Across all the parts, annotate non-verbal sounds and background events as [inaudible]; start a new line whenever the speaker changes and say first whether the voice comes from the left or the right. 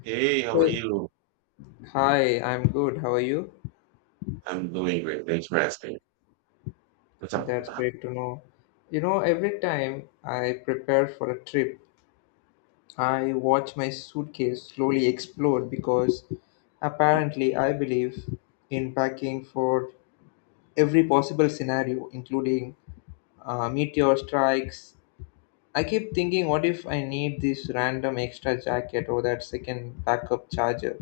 right: Hey, how are
left: Hey.
right: you?
left: Hi, I'm good. How are you?
right: I'm doing great. Thanks for asking. What's up?
left: That's great to know. You know, every time I prepare for a trip, I watch my suitcase slowly explode because apparently I believe in packing for every possible scenario, including meteor strikes. I keep thinking, what if I need this random extra jacket or that second backup charger,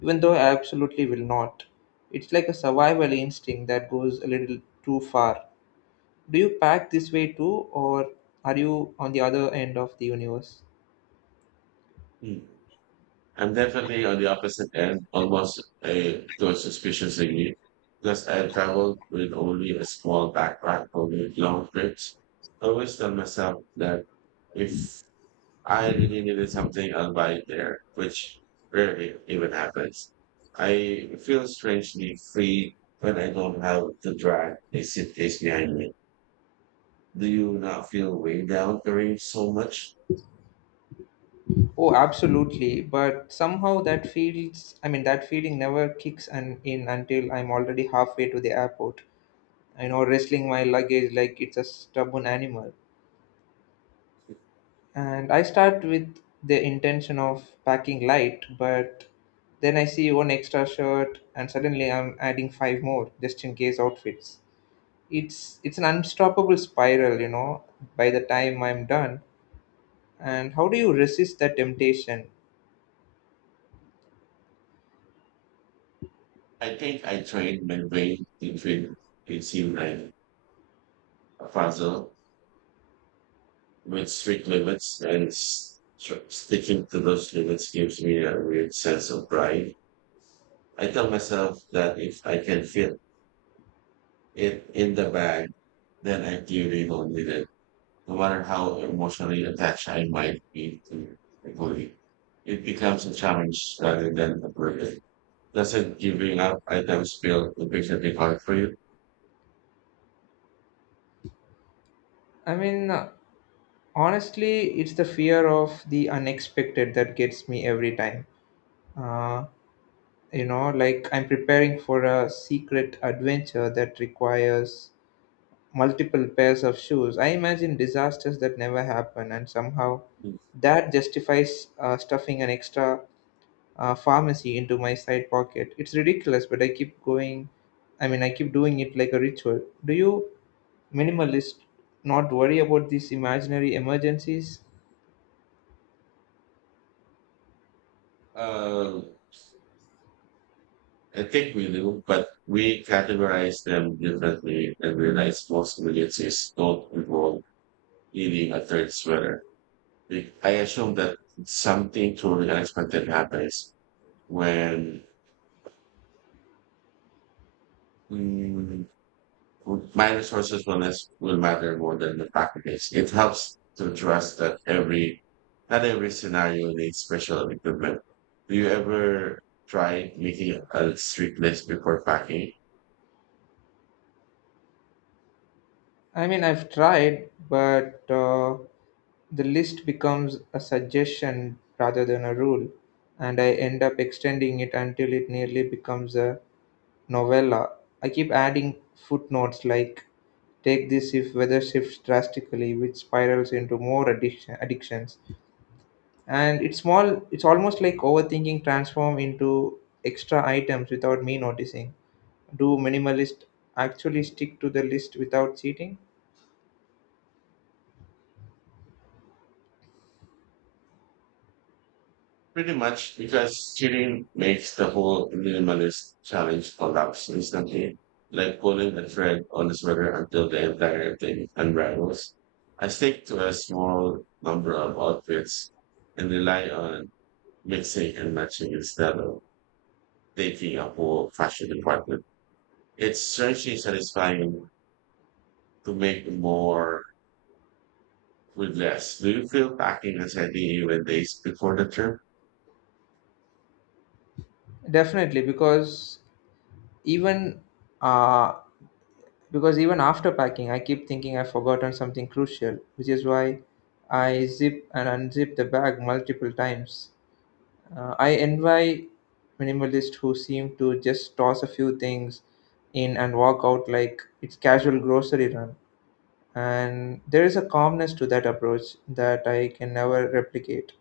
left: even though I absolutely will not. It's like a survival instinct that goes a little too far. Do you pack this way too, or are you on the other end of the universe?
right: Mm. I'm definitely on the opposite end, almost a to suspiciously me, because I traveled with only a small backpack for the long trips. I always tell myself that if I really needed something, I'll buy it there, which rarely even happens. I feel strangely free when I don't have to drag a suitcase behind me. Do you not feel weighed down during so much?
left: Oh, absolutely. But somehow that feels, I mean, that feeling never kicks in until I'm already halfway to the airport. I know, wrestling my luggage like it's a stubborn animal. And I start with the intention of packing light, but then I see one extra shirt and suddenly I'm adding five more just in case outfits. It's an unstoppable spiral, by the time I'm done. And how do you resist that temptation?
right: I think I trained my brain to figure it seemed like a puzzle with strict limits, and sticking to those limits gives me a weird sense of pride. I tell myself that if I can fit it in the bag, then I clearly don't need it. No matter how emotionally attached I might be to the goalie, it becomes a challenge rather than a burden. Doesn't giving up items feel increasingly hard for you?
left: I mean, honestly it's the fear of the unexpected that gets me every time. uh, like I'm preparing for a secret adventure that requires multiple pairs of shoes. I imagine disasters that never happen, and somehow that justifies stuffing an extra pharmacy into my side pocket. It's ridiculous, but I keep going. I mean, I keep doing it like a ritual. Do you minimalist not worry about these imaginary emergencies?
right: Uh, I think we do, but we categorize them differently and realize most emergencies don't involve needing a third sweater. Like, I assume that something truly unexpected happens when my resources will less will matter more than the packages. It helps to trust that every not every scenario needs special equipment. Do you ever try making a strict list before packing?
left: I mean, I've tried, but the list becomes a suggestion rather than a rule, and I end up extending it until it nearly becomes a novella. I keep adding footnotes like take this if weather shifts drastically, which spirals into more addictions. And it's small. It's almost like overthinking transform into extra items without me noticing. Do minimalist actually stick to the list without cheating?
right: Pretty much because cheating makes the whole minimalist challenge collapse instantly, like pulling a thread on a sweater until the entire thing unravels. I stick to a small number of outfits and rely on mixing and matching instead of baking a whole fashion department. It's strangely satisfying to make more with less. Do you feel packing as heavy even days before the trip?
left: Definitely, even uh, because even after packing, I keep thinking I've forgotten something crucial, which is why I zip and unzip the bag multiple times. I envy minimalists who seem to just toss a few things in and walk out like it's casual grocery run. And there is a calmness to that approach that I can never replicate.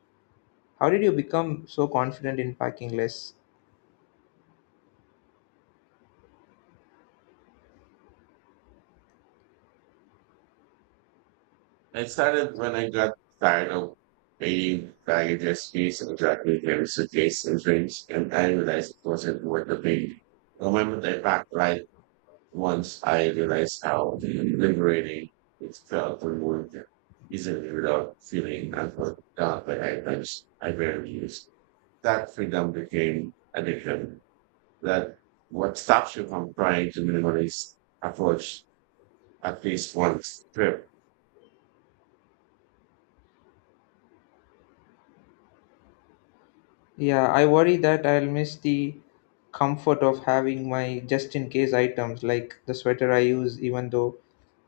left: How did you become so confident in packing less?
right: I started when I got tired of paying baggages fees and juggling every suitcase and drinks, and I realized it wasn't worth the pain. The moment I packed lighter once I realized how liberating it felt to move work easily without feeling unfulfilled by items I barely used. That freedom became addiction. That what stops you from trying to minimalist approach at least one trip.
left: Yeah, I worry that I'll miss the comfort of having my just in case items like the sweater I use, even though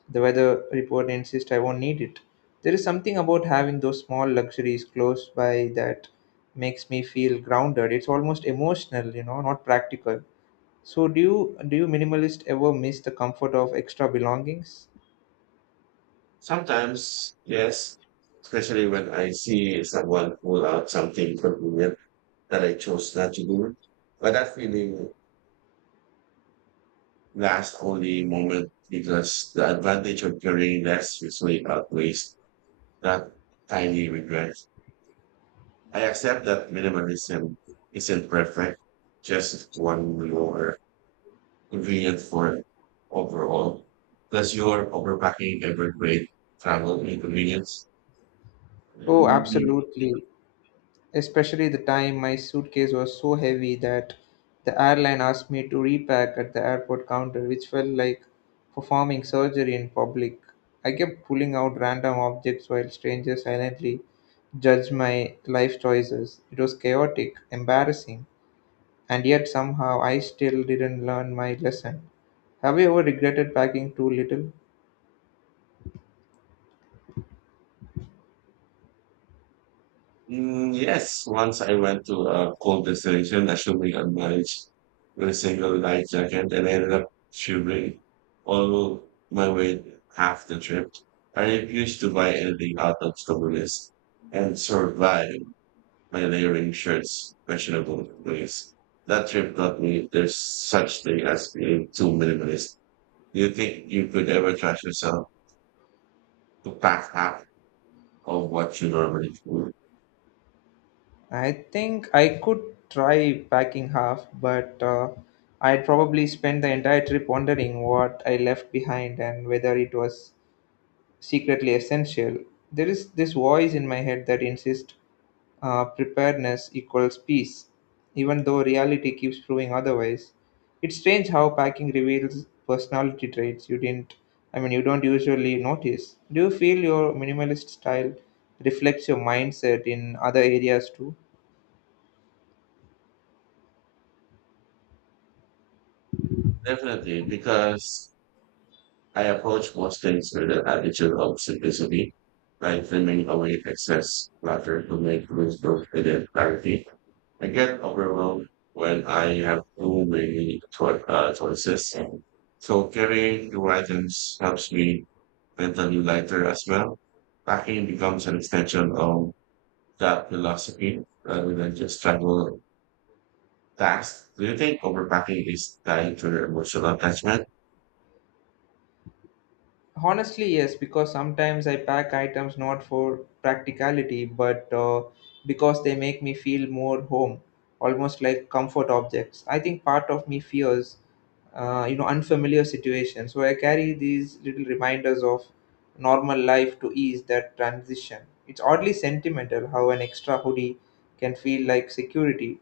left: the weather report insists I won't need it. There is something about having those small luxuries close by that makes me feel grounded. It's almost emotional, not practical. So do you minimalist ever miss the comfort of extra belongings?
right: Sometimes, yes, especially when I see someone pull out something convenient that I chose not to do. But that feeling last only moment because the advantage of carrying less usually outweighs that tiny regret. I accept that minimalism isn't perfect, just one more convenient for overall. Does your overpacking ever create travel inconvenience?
left: Oh, absolutely. Especially the time my suitcase was so heavy that the airline asked me to repack at the airport counter, which felt like performing surgery in public. I kept pulling out random objects while strangers silently judge my life choices. It was chaotic, embarrassing, and yet somehow I still didn't learn my lesson. Have you ever regretted packing too little?
right: Mm, yes, once I went to a cold destination, assuming a night with a single light jacket, and I ended up shivering all my way half the trip. I refused to buy anything out of stubbornness and survived by layering shirts, questionable ways. That trip taught me there's such thing as being too minimalist. Do you think you could ever trust yourself to pack half of what you normally do?
left: I think I could try packing half, but I'd probably spend the entire trip wondering what I left behind and whether it was secretly essential. There is this voice in my head that insists preparedness equals peace, even though reality keeps proving otherwise. It's strange how packing reveals personality traits you didn't, I mean, you don't usually notice. Do you feel your minimalist style reflects your mindset in other areas too?
right: Definitely, because I approach most things with an attitude of simplicity, lightening away excess clutter to make room for hidden clarity. I get overwhelmed when I have too many choices. So carrying two items helps me mentally lighter as well. Packing becomes an extension of that philosophy rather than just travel tasks. Do you think overpacking is tied to your emotional attachment?
left: Honestly, yes, because sometimes I pack items not for practicality, but because they make me feel more home, almost like comfort objects. I think part of me fears, unfamiliar situations. So I carry these little reminders of normal life to ease that transition. It's oddly sentimental how an extra hoodie can feel like security.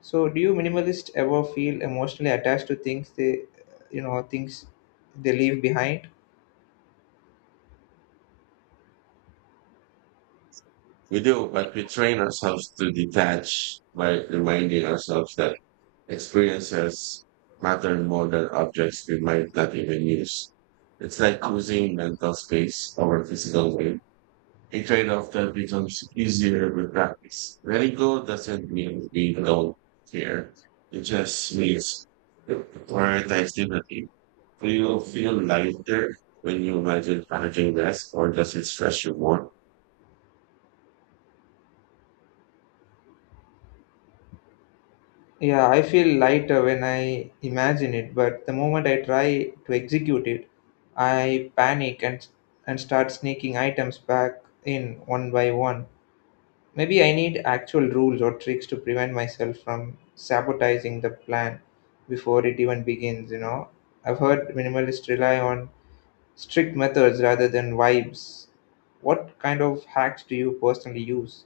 left: So, do you minimalists ever feel emotionally attached to things you know, things they leave behind?
right: We do, but we train ourselves to detach by reminding ourselves that experiences matter more than objects we might not even use. It's like choosing mental space over physical weight, a trade-off that becomes easier with practice. Letting go doesn't mean we don't care. It just means to prioritize differently. Do you feel lighter when you imagine packaging less, or does it stress you more?
left: Yeah, I feel lighter when I imagine it, but the moment I try to execute it, I panic and start sneaking items back in one by one. Maybe I need actual rules or tricks to prevent myself from sabotaging the plan before it even begins. I've heard minimalists rely on strict methods rather than vibes. What kind of hacks do you personally use?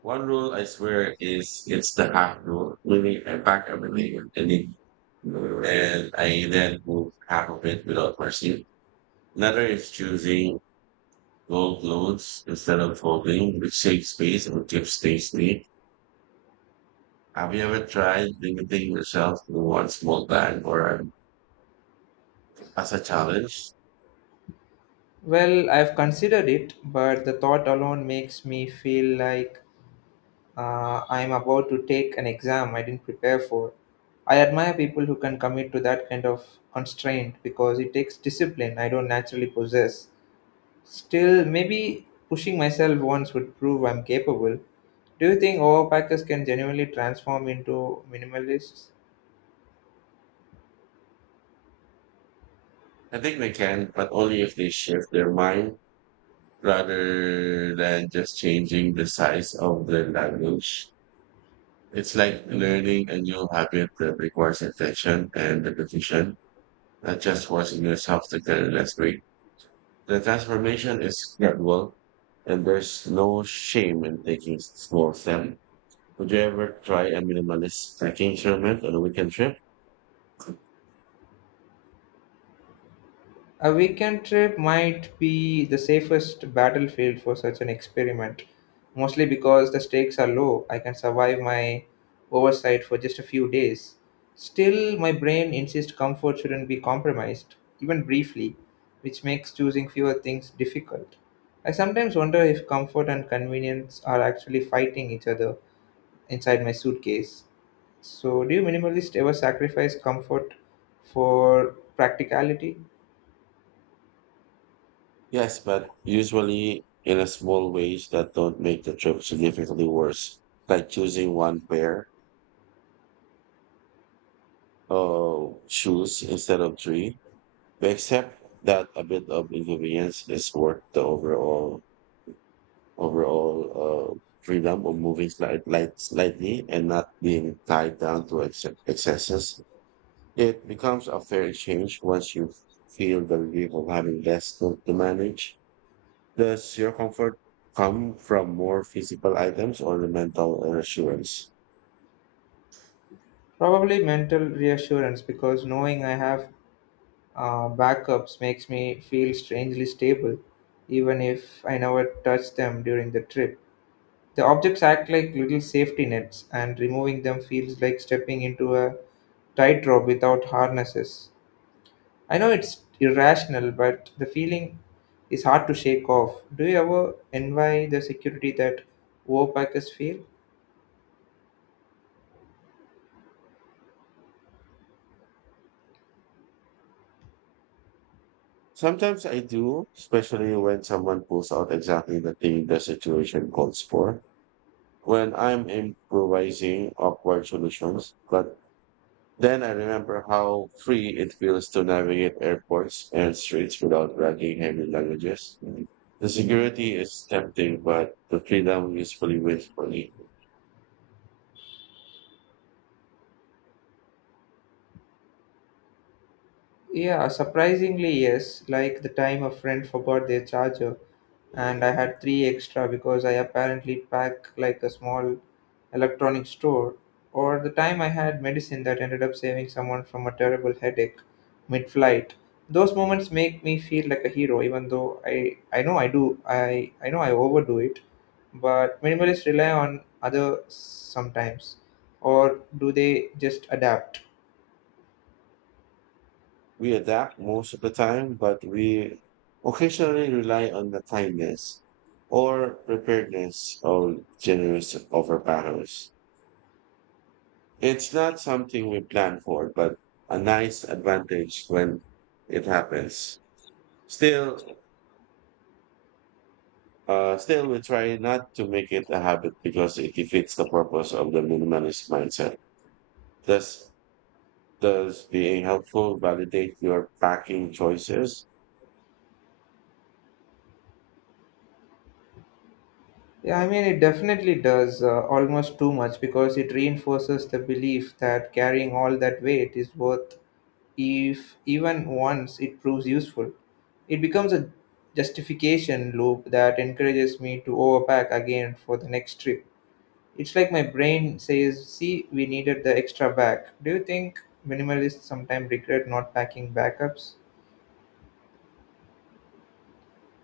right: One rule I swear is it's the half rule, meaning I pack everything with any and I then move half of it without mercy. Another is choosing gold clothes instead of folding, which saves space and keeps things neat. Have you ever tried limiting yourself to one small bag or as a challenge?
left: Well, I've considered it, but the thought alone makes me feel like I am about to take an exam I didn't prepare for. I admire people who can commit to that kind of constraint because it takes discipline I don't naturally possess. Still, maybe pushing myself once would prove I'm capable. Do you think overpackers can genuinely transform into minimalists?
right: I think they can, but only if they shift their mind rather than just changing the size of their luggage. It's like learning a new habit that requires attention and repetition, not just forcing yourself to get less last. The transformation is gradual, and there's no shame in taking small steps. Would you ever try a minimalist trekking experiment on a weekend trip?
left: A weekend trip might be the safest battlefield for such an experiment, mostly because the stakes are low. I can survive my oversight for just a few days. Still, my brain insists comfort shouldn't be compromised, even briefly, which makes choosing fewer things difficult. I sometimes wonder if comfort and convenience are actually fighting each other inside my suitcase. So, do you minimalists ever sacrifice comfort for practicality?
right: Yes, but usually in a small ways that don't make the trip significantly worse, like choosing one pair of shoes instead of three. We accept that a bit of inconvenience is worth the overall freedom of moving slightly and not being tied down to excesses. It becomes a fair exchange once you feel the relief of having less to manage. Does your comfort come from more physical items or the mental reassurance?
left: Probably mental reassurance because knowing I have backups makes me feel strangely stable, even if I never touch them during the trip. The objects act like little safety nets, and removing them feels like stepping into a tightrope without harnesses. I know it's irrational, but the feeling is hard to shake off. Do you ever envy the security that Wopackers feel?
right: Sometimes I do, especially when someone pulls out exactly the thing the situation calls for when I'm improvising awkward solutions, but then I remember how free it feels to navigate airports and streets without dragging heavy luggages. The security is tempting, but the freedom usually waits for me.
left: Yeah, surprisingly, yes. Like the time a friend forgot their charger and I had three extra because I apparently pack like a small electronic store. Or the time I had medicine that ended up saving someone from a terrible headache mid flight. Those moments make me feel like a hero, even though I know I do. I know I overdo it. But minimalists rely on others sometimes. Or do they just adapt?
right: We adapt most of the time, but we occasionally rely on the kindness or preparedness of generous overpowers. It's not something we plan for, but a nice advantage when it happens. Still, still, we try not to make it a habit because it defeats the purpose of the minimalist mindset. Does does being helpful validate your packing choices?
left: Yeah, I mean, it definitely does almost too much because it reinforces the belief that carrying all that weight is worth if even once it proves useful. It becomes a justification loop that encourages me to overpack again for the next trip. It's like my brain says, see, we needed the extra bag. Do you think minimalists sometimes regret not packing backups?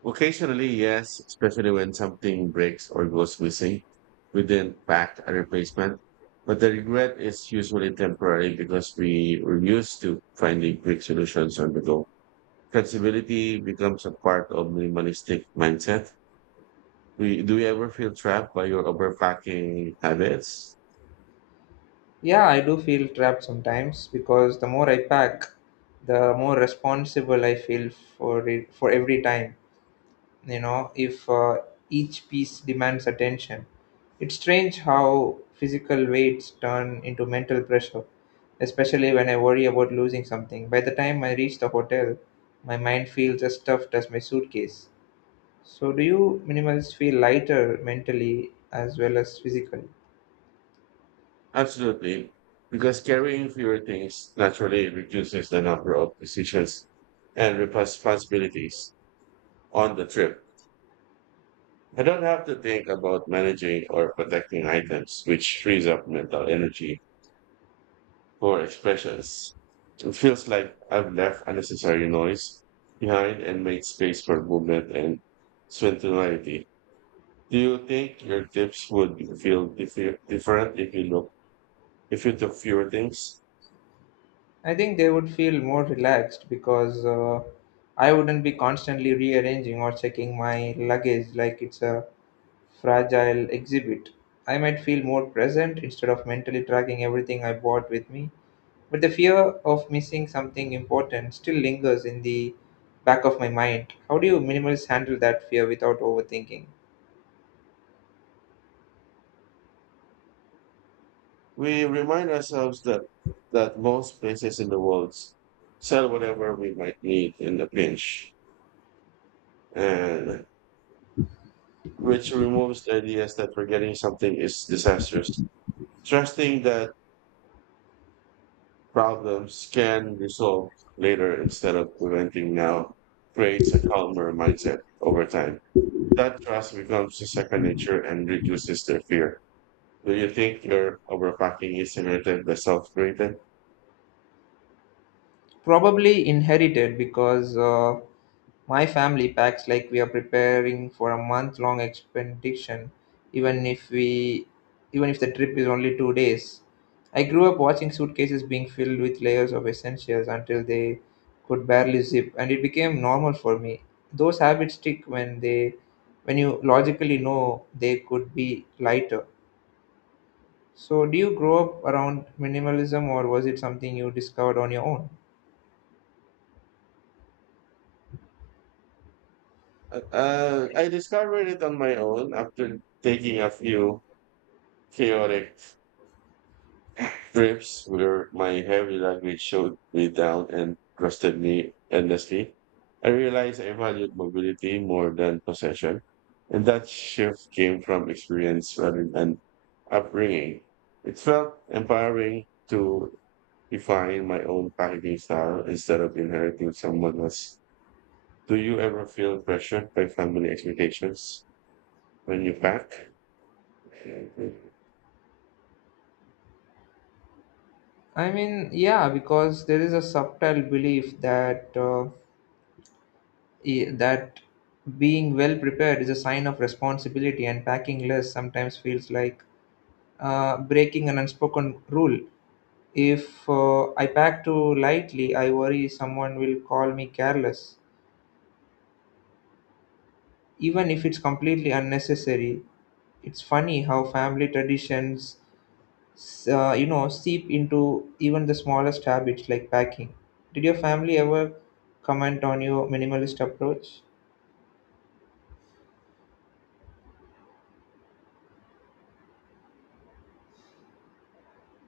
right: Occasionally, yes, especially when something breaks or goes missing. We didn't pack a replacement, but the regret is usually temporary because we were used to finding quick solutions on the go. Flexibility becomes a part of minimalistic mindset. Do you ever feel trapped by your overpacking habits?
left: Yeah, I do feel trapped sometimes because the more I pack, the more responsible I feel for it for every time. If each piece demands attention, it's strange how physical weights turn into mental pressure, especially when I worry about losing something. By the time I reach the hotel, my mind feels as stuffed as my suitcase. So do you minimalists feel lighter mentally as well as physically?
right: Absolutely. Because carrying fewer things naturally reduces the number of decisions and responsibilities on the trip. I don't have to think about managing or protecting items, which frees up mental energy for expressions. It feels like I've left unnecessary noise behind and made space for movement and spontaneity. Do you think your tips would feel different if you look if you took fewer things?
left: I think they would feel more relaxed because I wouldn't be constantly rearranging or checking my luggage like it's a fragile exhibit. I might feel more present instead of mentally tracking everything I bought with me, but the fear of missing something important still lingers in the back of my mind. How do you minimalists handle that fear without overthinking?
right: We remind ourselves that most places in the world sell whatever we might need in the pinch, and which removes the ideas that forgetting something is disastrous. Trusting that problems can be solved later instead of preventing now creates a calmer mindset over time. That trust becomes a second nature and reduces their fear. Do you think your overpacking is inherited by self-created?
left: Probably inherited because my family packs like we are preparing for a month long expedition even if we even if the trip is only 2 days. I grew up watching suitcases being filled with layers of essentials until they could barely zip and it became normal for me. Those habits stick when they when you logically know they could be lighter. So do you grow up around minimalism or was it something you discovered on your own?
right: I discovered it on my own after taking a few chaotic trips where my heavy luggage showed me down and trusted me endlessly. I realized I valued mobility more than possession, and that shift came from experience rather than upbringing. It felt empowering to define my own packaging style instead of inheriting someone else's. Do you ever feel pressured by family expectations when you pack?
left: I mean, yeah, because there is a subtle belief that being well prepared is a sign of responsibility, and packing less sometimes feels like breaking an unspoken rule. If I pack too lightly, I worry someone will call me careless, even if it's completely unnecessary. It's funny how family traditions seep into even the smallest habits like packing. Did your family ever comment on your minimalist approach?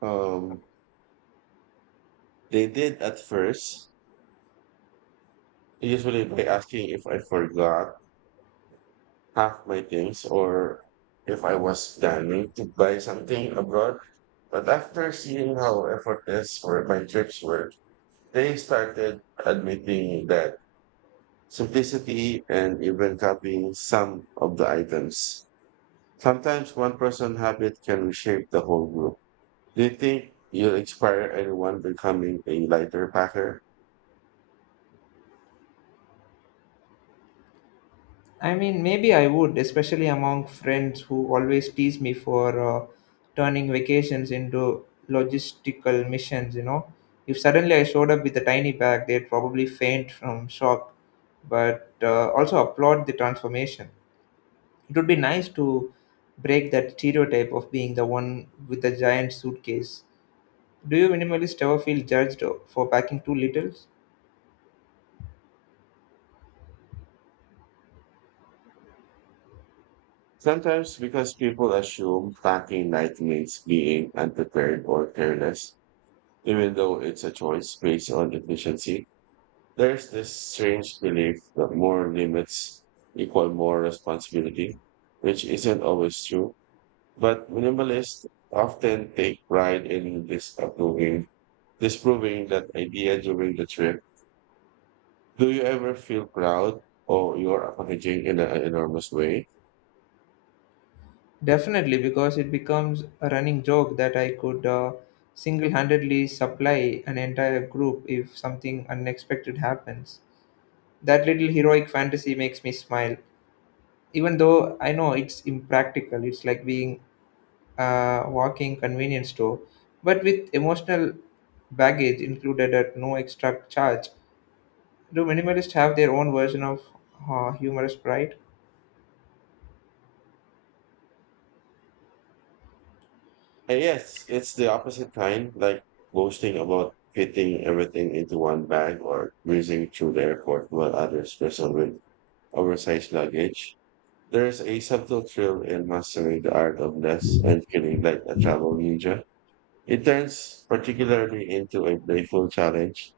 right: Um, they did at first, usually by asking if I forgot half my things or if I was planning to buy something abroad. But after seeing how effortless were my trips were, they started admitting that simplicity and even copying some of the items. Sometimes one person's habit can reshape the whole group. Do you think you inspire anyone becoming a lighter packer?
left: I mean, maybe I would, especially among friends who always tease me for turning vacations into logistical missions. If suddenly I showed up with a tiny bag, they'd probably faint from shock, but also applaud the transformation. It would be nice to break that stereotype of being the one with the giant suitcase. Do you minimalists ever feel judged for packing too little?
right: Sometimes because people assume packing light means being unprepared or careless, even though it's a choice based on efficiency. There's this strange belief that more limits equal more responsibility, which isn't always true. But minimalists often take pride in disproving that idea during the trip. Do you ever feel proud of your packaging in an enormous way?
left: Definitely, because it becomes a running joke that I could single handedly supply an entire group if something unexpected happens. That little heroic fantasy makes me smile, even though I know it's impractical. It's like being a walking convenience store, but with emotional baggage included at no extra charge. Do minimalists have their own version of humorous pride?
right: And yes, it's the opposite kind, like boasting about fitting everything into one bag or breezing through the airport while others wrestle with oversized luggage. There's a subtle thrill in mastering the art of less and feeling like a travel ninja. It turns particularly into a playful challenge.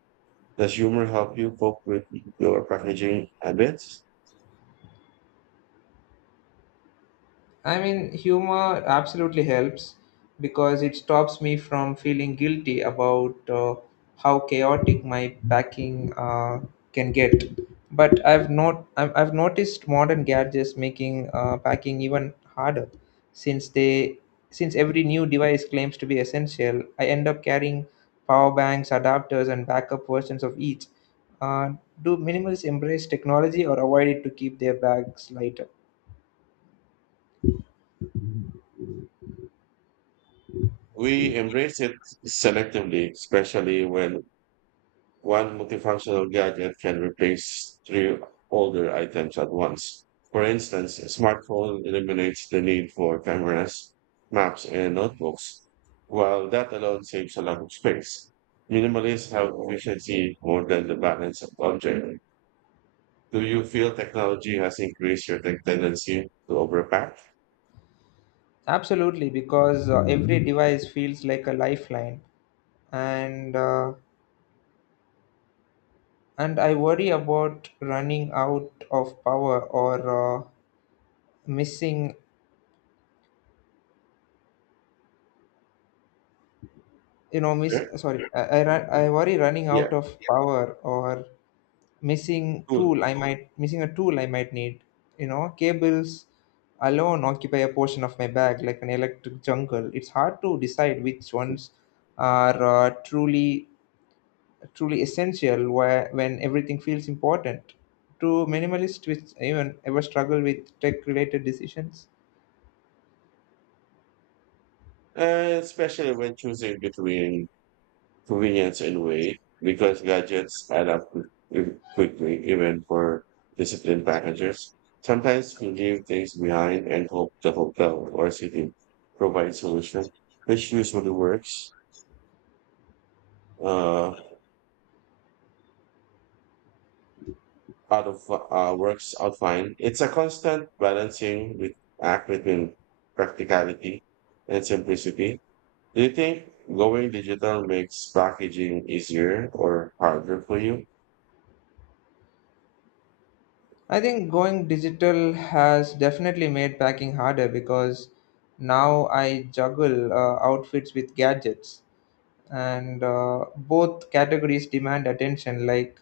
right: Does humor help you cope with your packaging habits?
left: I mean, humor absolutely helps because it stops me from feeling guilty about how chaotic my packing can get. But I've not I've I've noticed modern gadgets making packing even harder, since they since every new device claims to be essential. I end up carrying power banks, adapters, and backup versions of each. Uh, do minimalists embrace technology or avoid it to keep their bags lighter?
right: We embrace it selectively, especially when one multifunctional gadget can replace three older items at once. For instance, a smartphone eliminates the need for cameras, maps, and notebooks, while that alone saves a lot of space. Minimalists have efficiency more than the balance of object. Do you feel technology has increased your tech tendency to overpack?
left: Absolutely, because every device feels like a lifeline, and uh, and I worry about running out of power or uh, missing. Miss.
right: Sure.
left: Sorry, I worry running
right: Yeah,
left: out of power or missing
right: cool.
left: tool. I might missing a tool. I might need. Cables alone occupy a portion of my bag like an electric jungle. It's hard to decide which ones are uh, truly truly essential when everything feels important. To minimalists which even ever struggle with tech related decisions.
right: Especially when choosing between convenience in way because gadgets add up quickly, even for disciplined packagers. Sometimes we leave things behind and hope the hotel or city provides solution, which usually works. Uh, out of Works out fine. It's a constant balancing with act between practicality and simplicity. Do you think going digital makes packaging easier or harder for you?
left: I think going digital has definitely made packing harder because now I juggle outfits with gadgets, and both categories demand attention like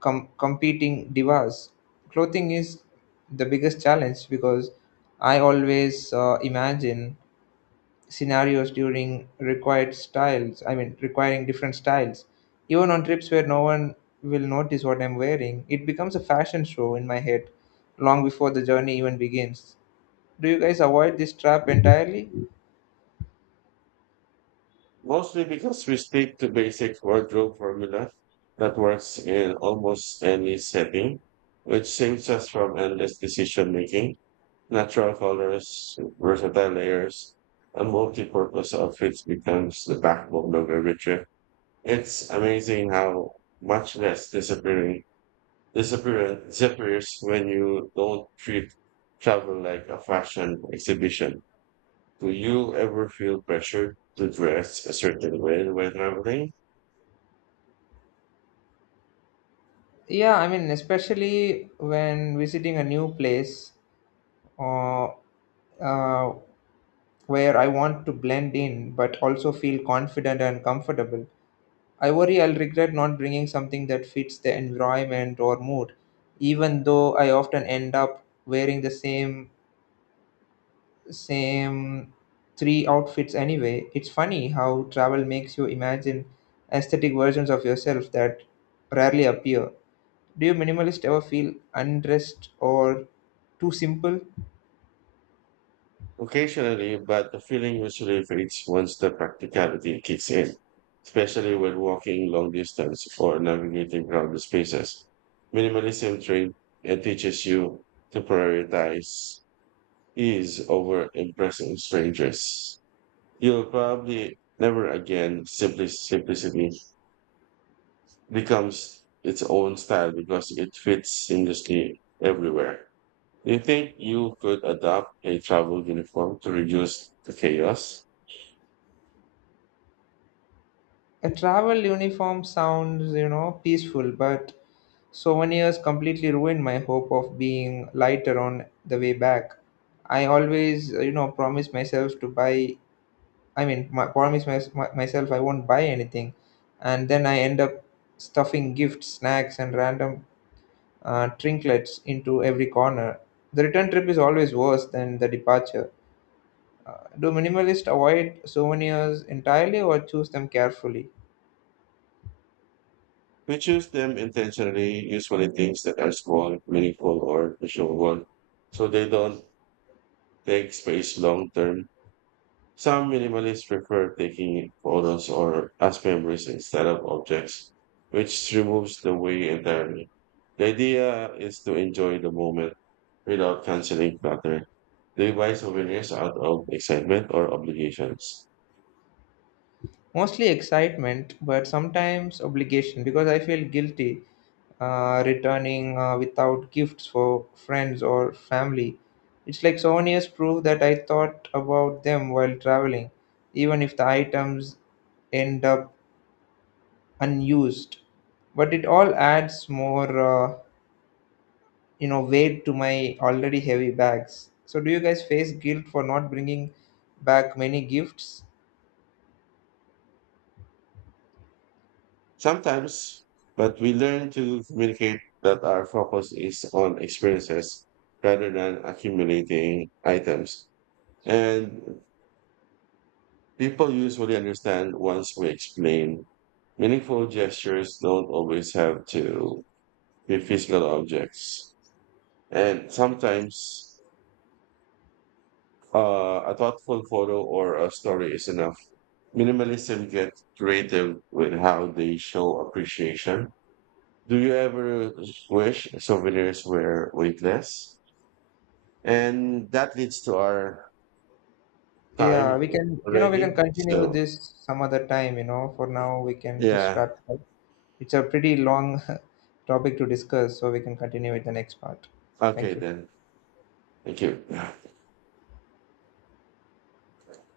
left: competing divas. Clothing is the biggest challenge because I always imagine scenarios during required styles, I mean, requiring different styles, even on trips where no one will notice what I'm wearing. It becomes a fashion show in my head long before the journey even begins. Do you guys avoid this trap entirely?
right: Mostly because we stick to basic wardrobe formula that works in almost any setting, which saves us from endless decision making. Natural colors, versatile layers, and multi-purpose outfits becomes the backbone of every trip. It's amazing how much less disappearing disappear disappears when you don't treat travel like a fashion exhibition. Do you ever feel pressured to dress a certain way when traveling?
left: Yeah, I mean, especially when visiting a new place, uh, uh, where I want to blend in but also feel confident and comfortable. I worry I'll regret not bringing something that fits the environment or mood, even though I often end up wearing the same three outfits anyway. It's funny how travel makes you imagine aesthetic versions of yourself that rarely appear. Do you minimalists ever feel undressed or too simple?
right: Occasionally, but the feeling usually fades once the practicality kicks in, especially when walking long distance or navigating crowded spaces. Minimalism train and teaches you to prioritize ease over impressing strangers. You'll probably never again simply simplicity becomes its own style because it fits seamlessly everywhere. Do you think you could adopt a travel uniform to reduce the chaos?
left: A travel uniform sounds, peaceful, but souvenirs completely ruined my hope of being lighter on the way back. I always, promise myself to buy, I mean, promise myself I won't buy anything. And then I end up stuffing gifts, snacks, and random trinkets into every corner. The return trip is always worse than the departure. Do minimalists avoid souvenirs entirely or choose them carefully?
right: We choose them intentionally, usually things that are small, meaningful, or visual, so they don't take space long term. Some minimalists prefer taking photos or as memories instead of objects, which removes the weight entirely. The idea is to enjoy the moment without canceling clutter. They buy souvenirs out of excitement or obligations.
left: Mostly excitement, but sometimes obligation because I feel guilty returning without gifts for friends or family. It's like souvenirs prove that I thought about them while traveling, even if the items end up unused. But it all adds more, weight to my already heavy bags. So, do you guys face guilt for not bringing back many gifts?
right: Sometimes, but we learn to communicate that our focus is on experiences rather than accumulating items. And people usually understand once we explain meaningful gestures don't always have to be physical objects. And sometimes a thoughtful photo or a story is enough. Minimalism gets creative with how they show appreciation. Do you ever wish souvenirs were weightless? And that leads to our time
left: Yeah, we can, you know, we
right: already.
left: can continue
right: So,
left: this some other time. For now, we can just
right: yeah.
left: wrap it up. It's a pretty long [laughs] topic to discuss, so we can continue with the next part.
right: Okay,
left: Thank you.
right: then. Thank you.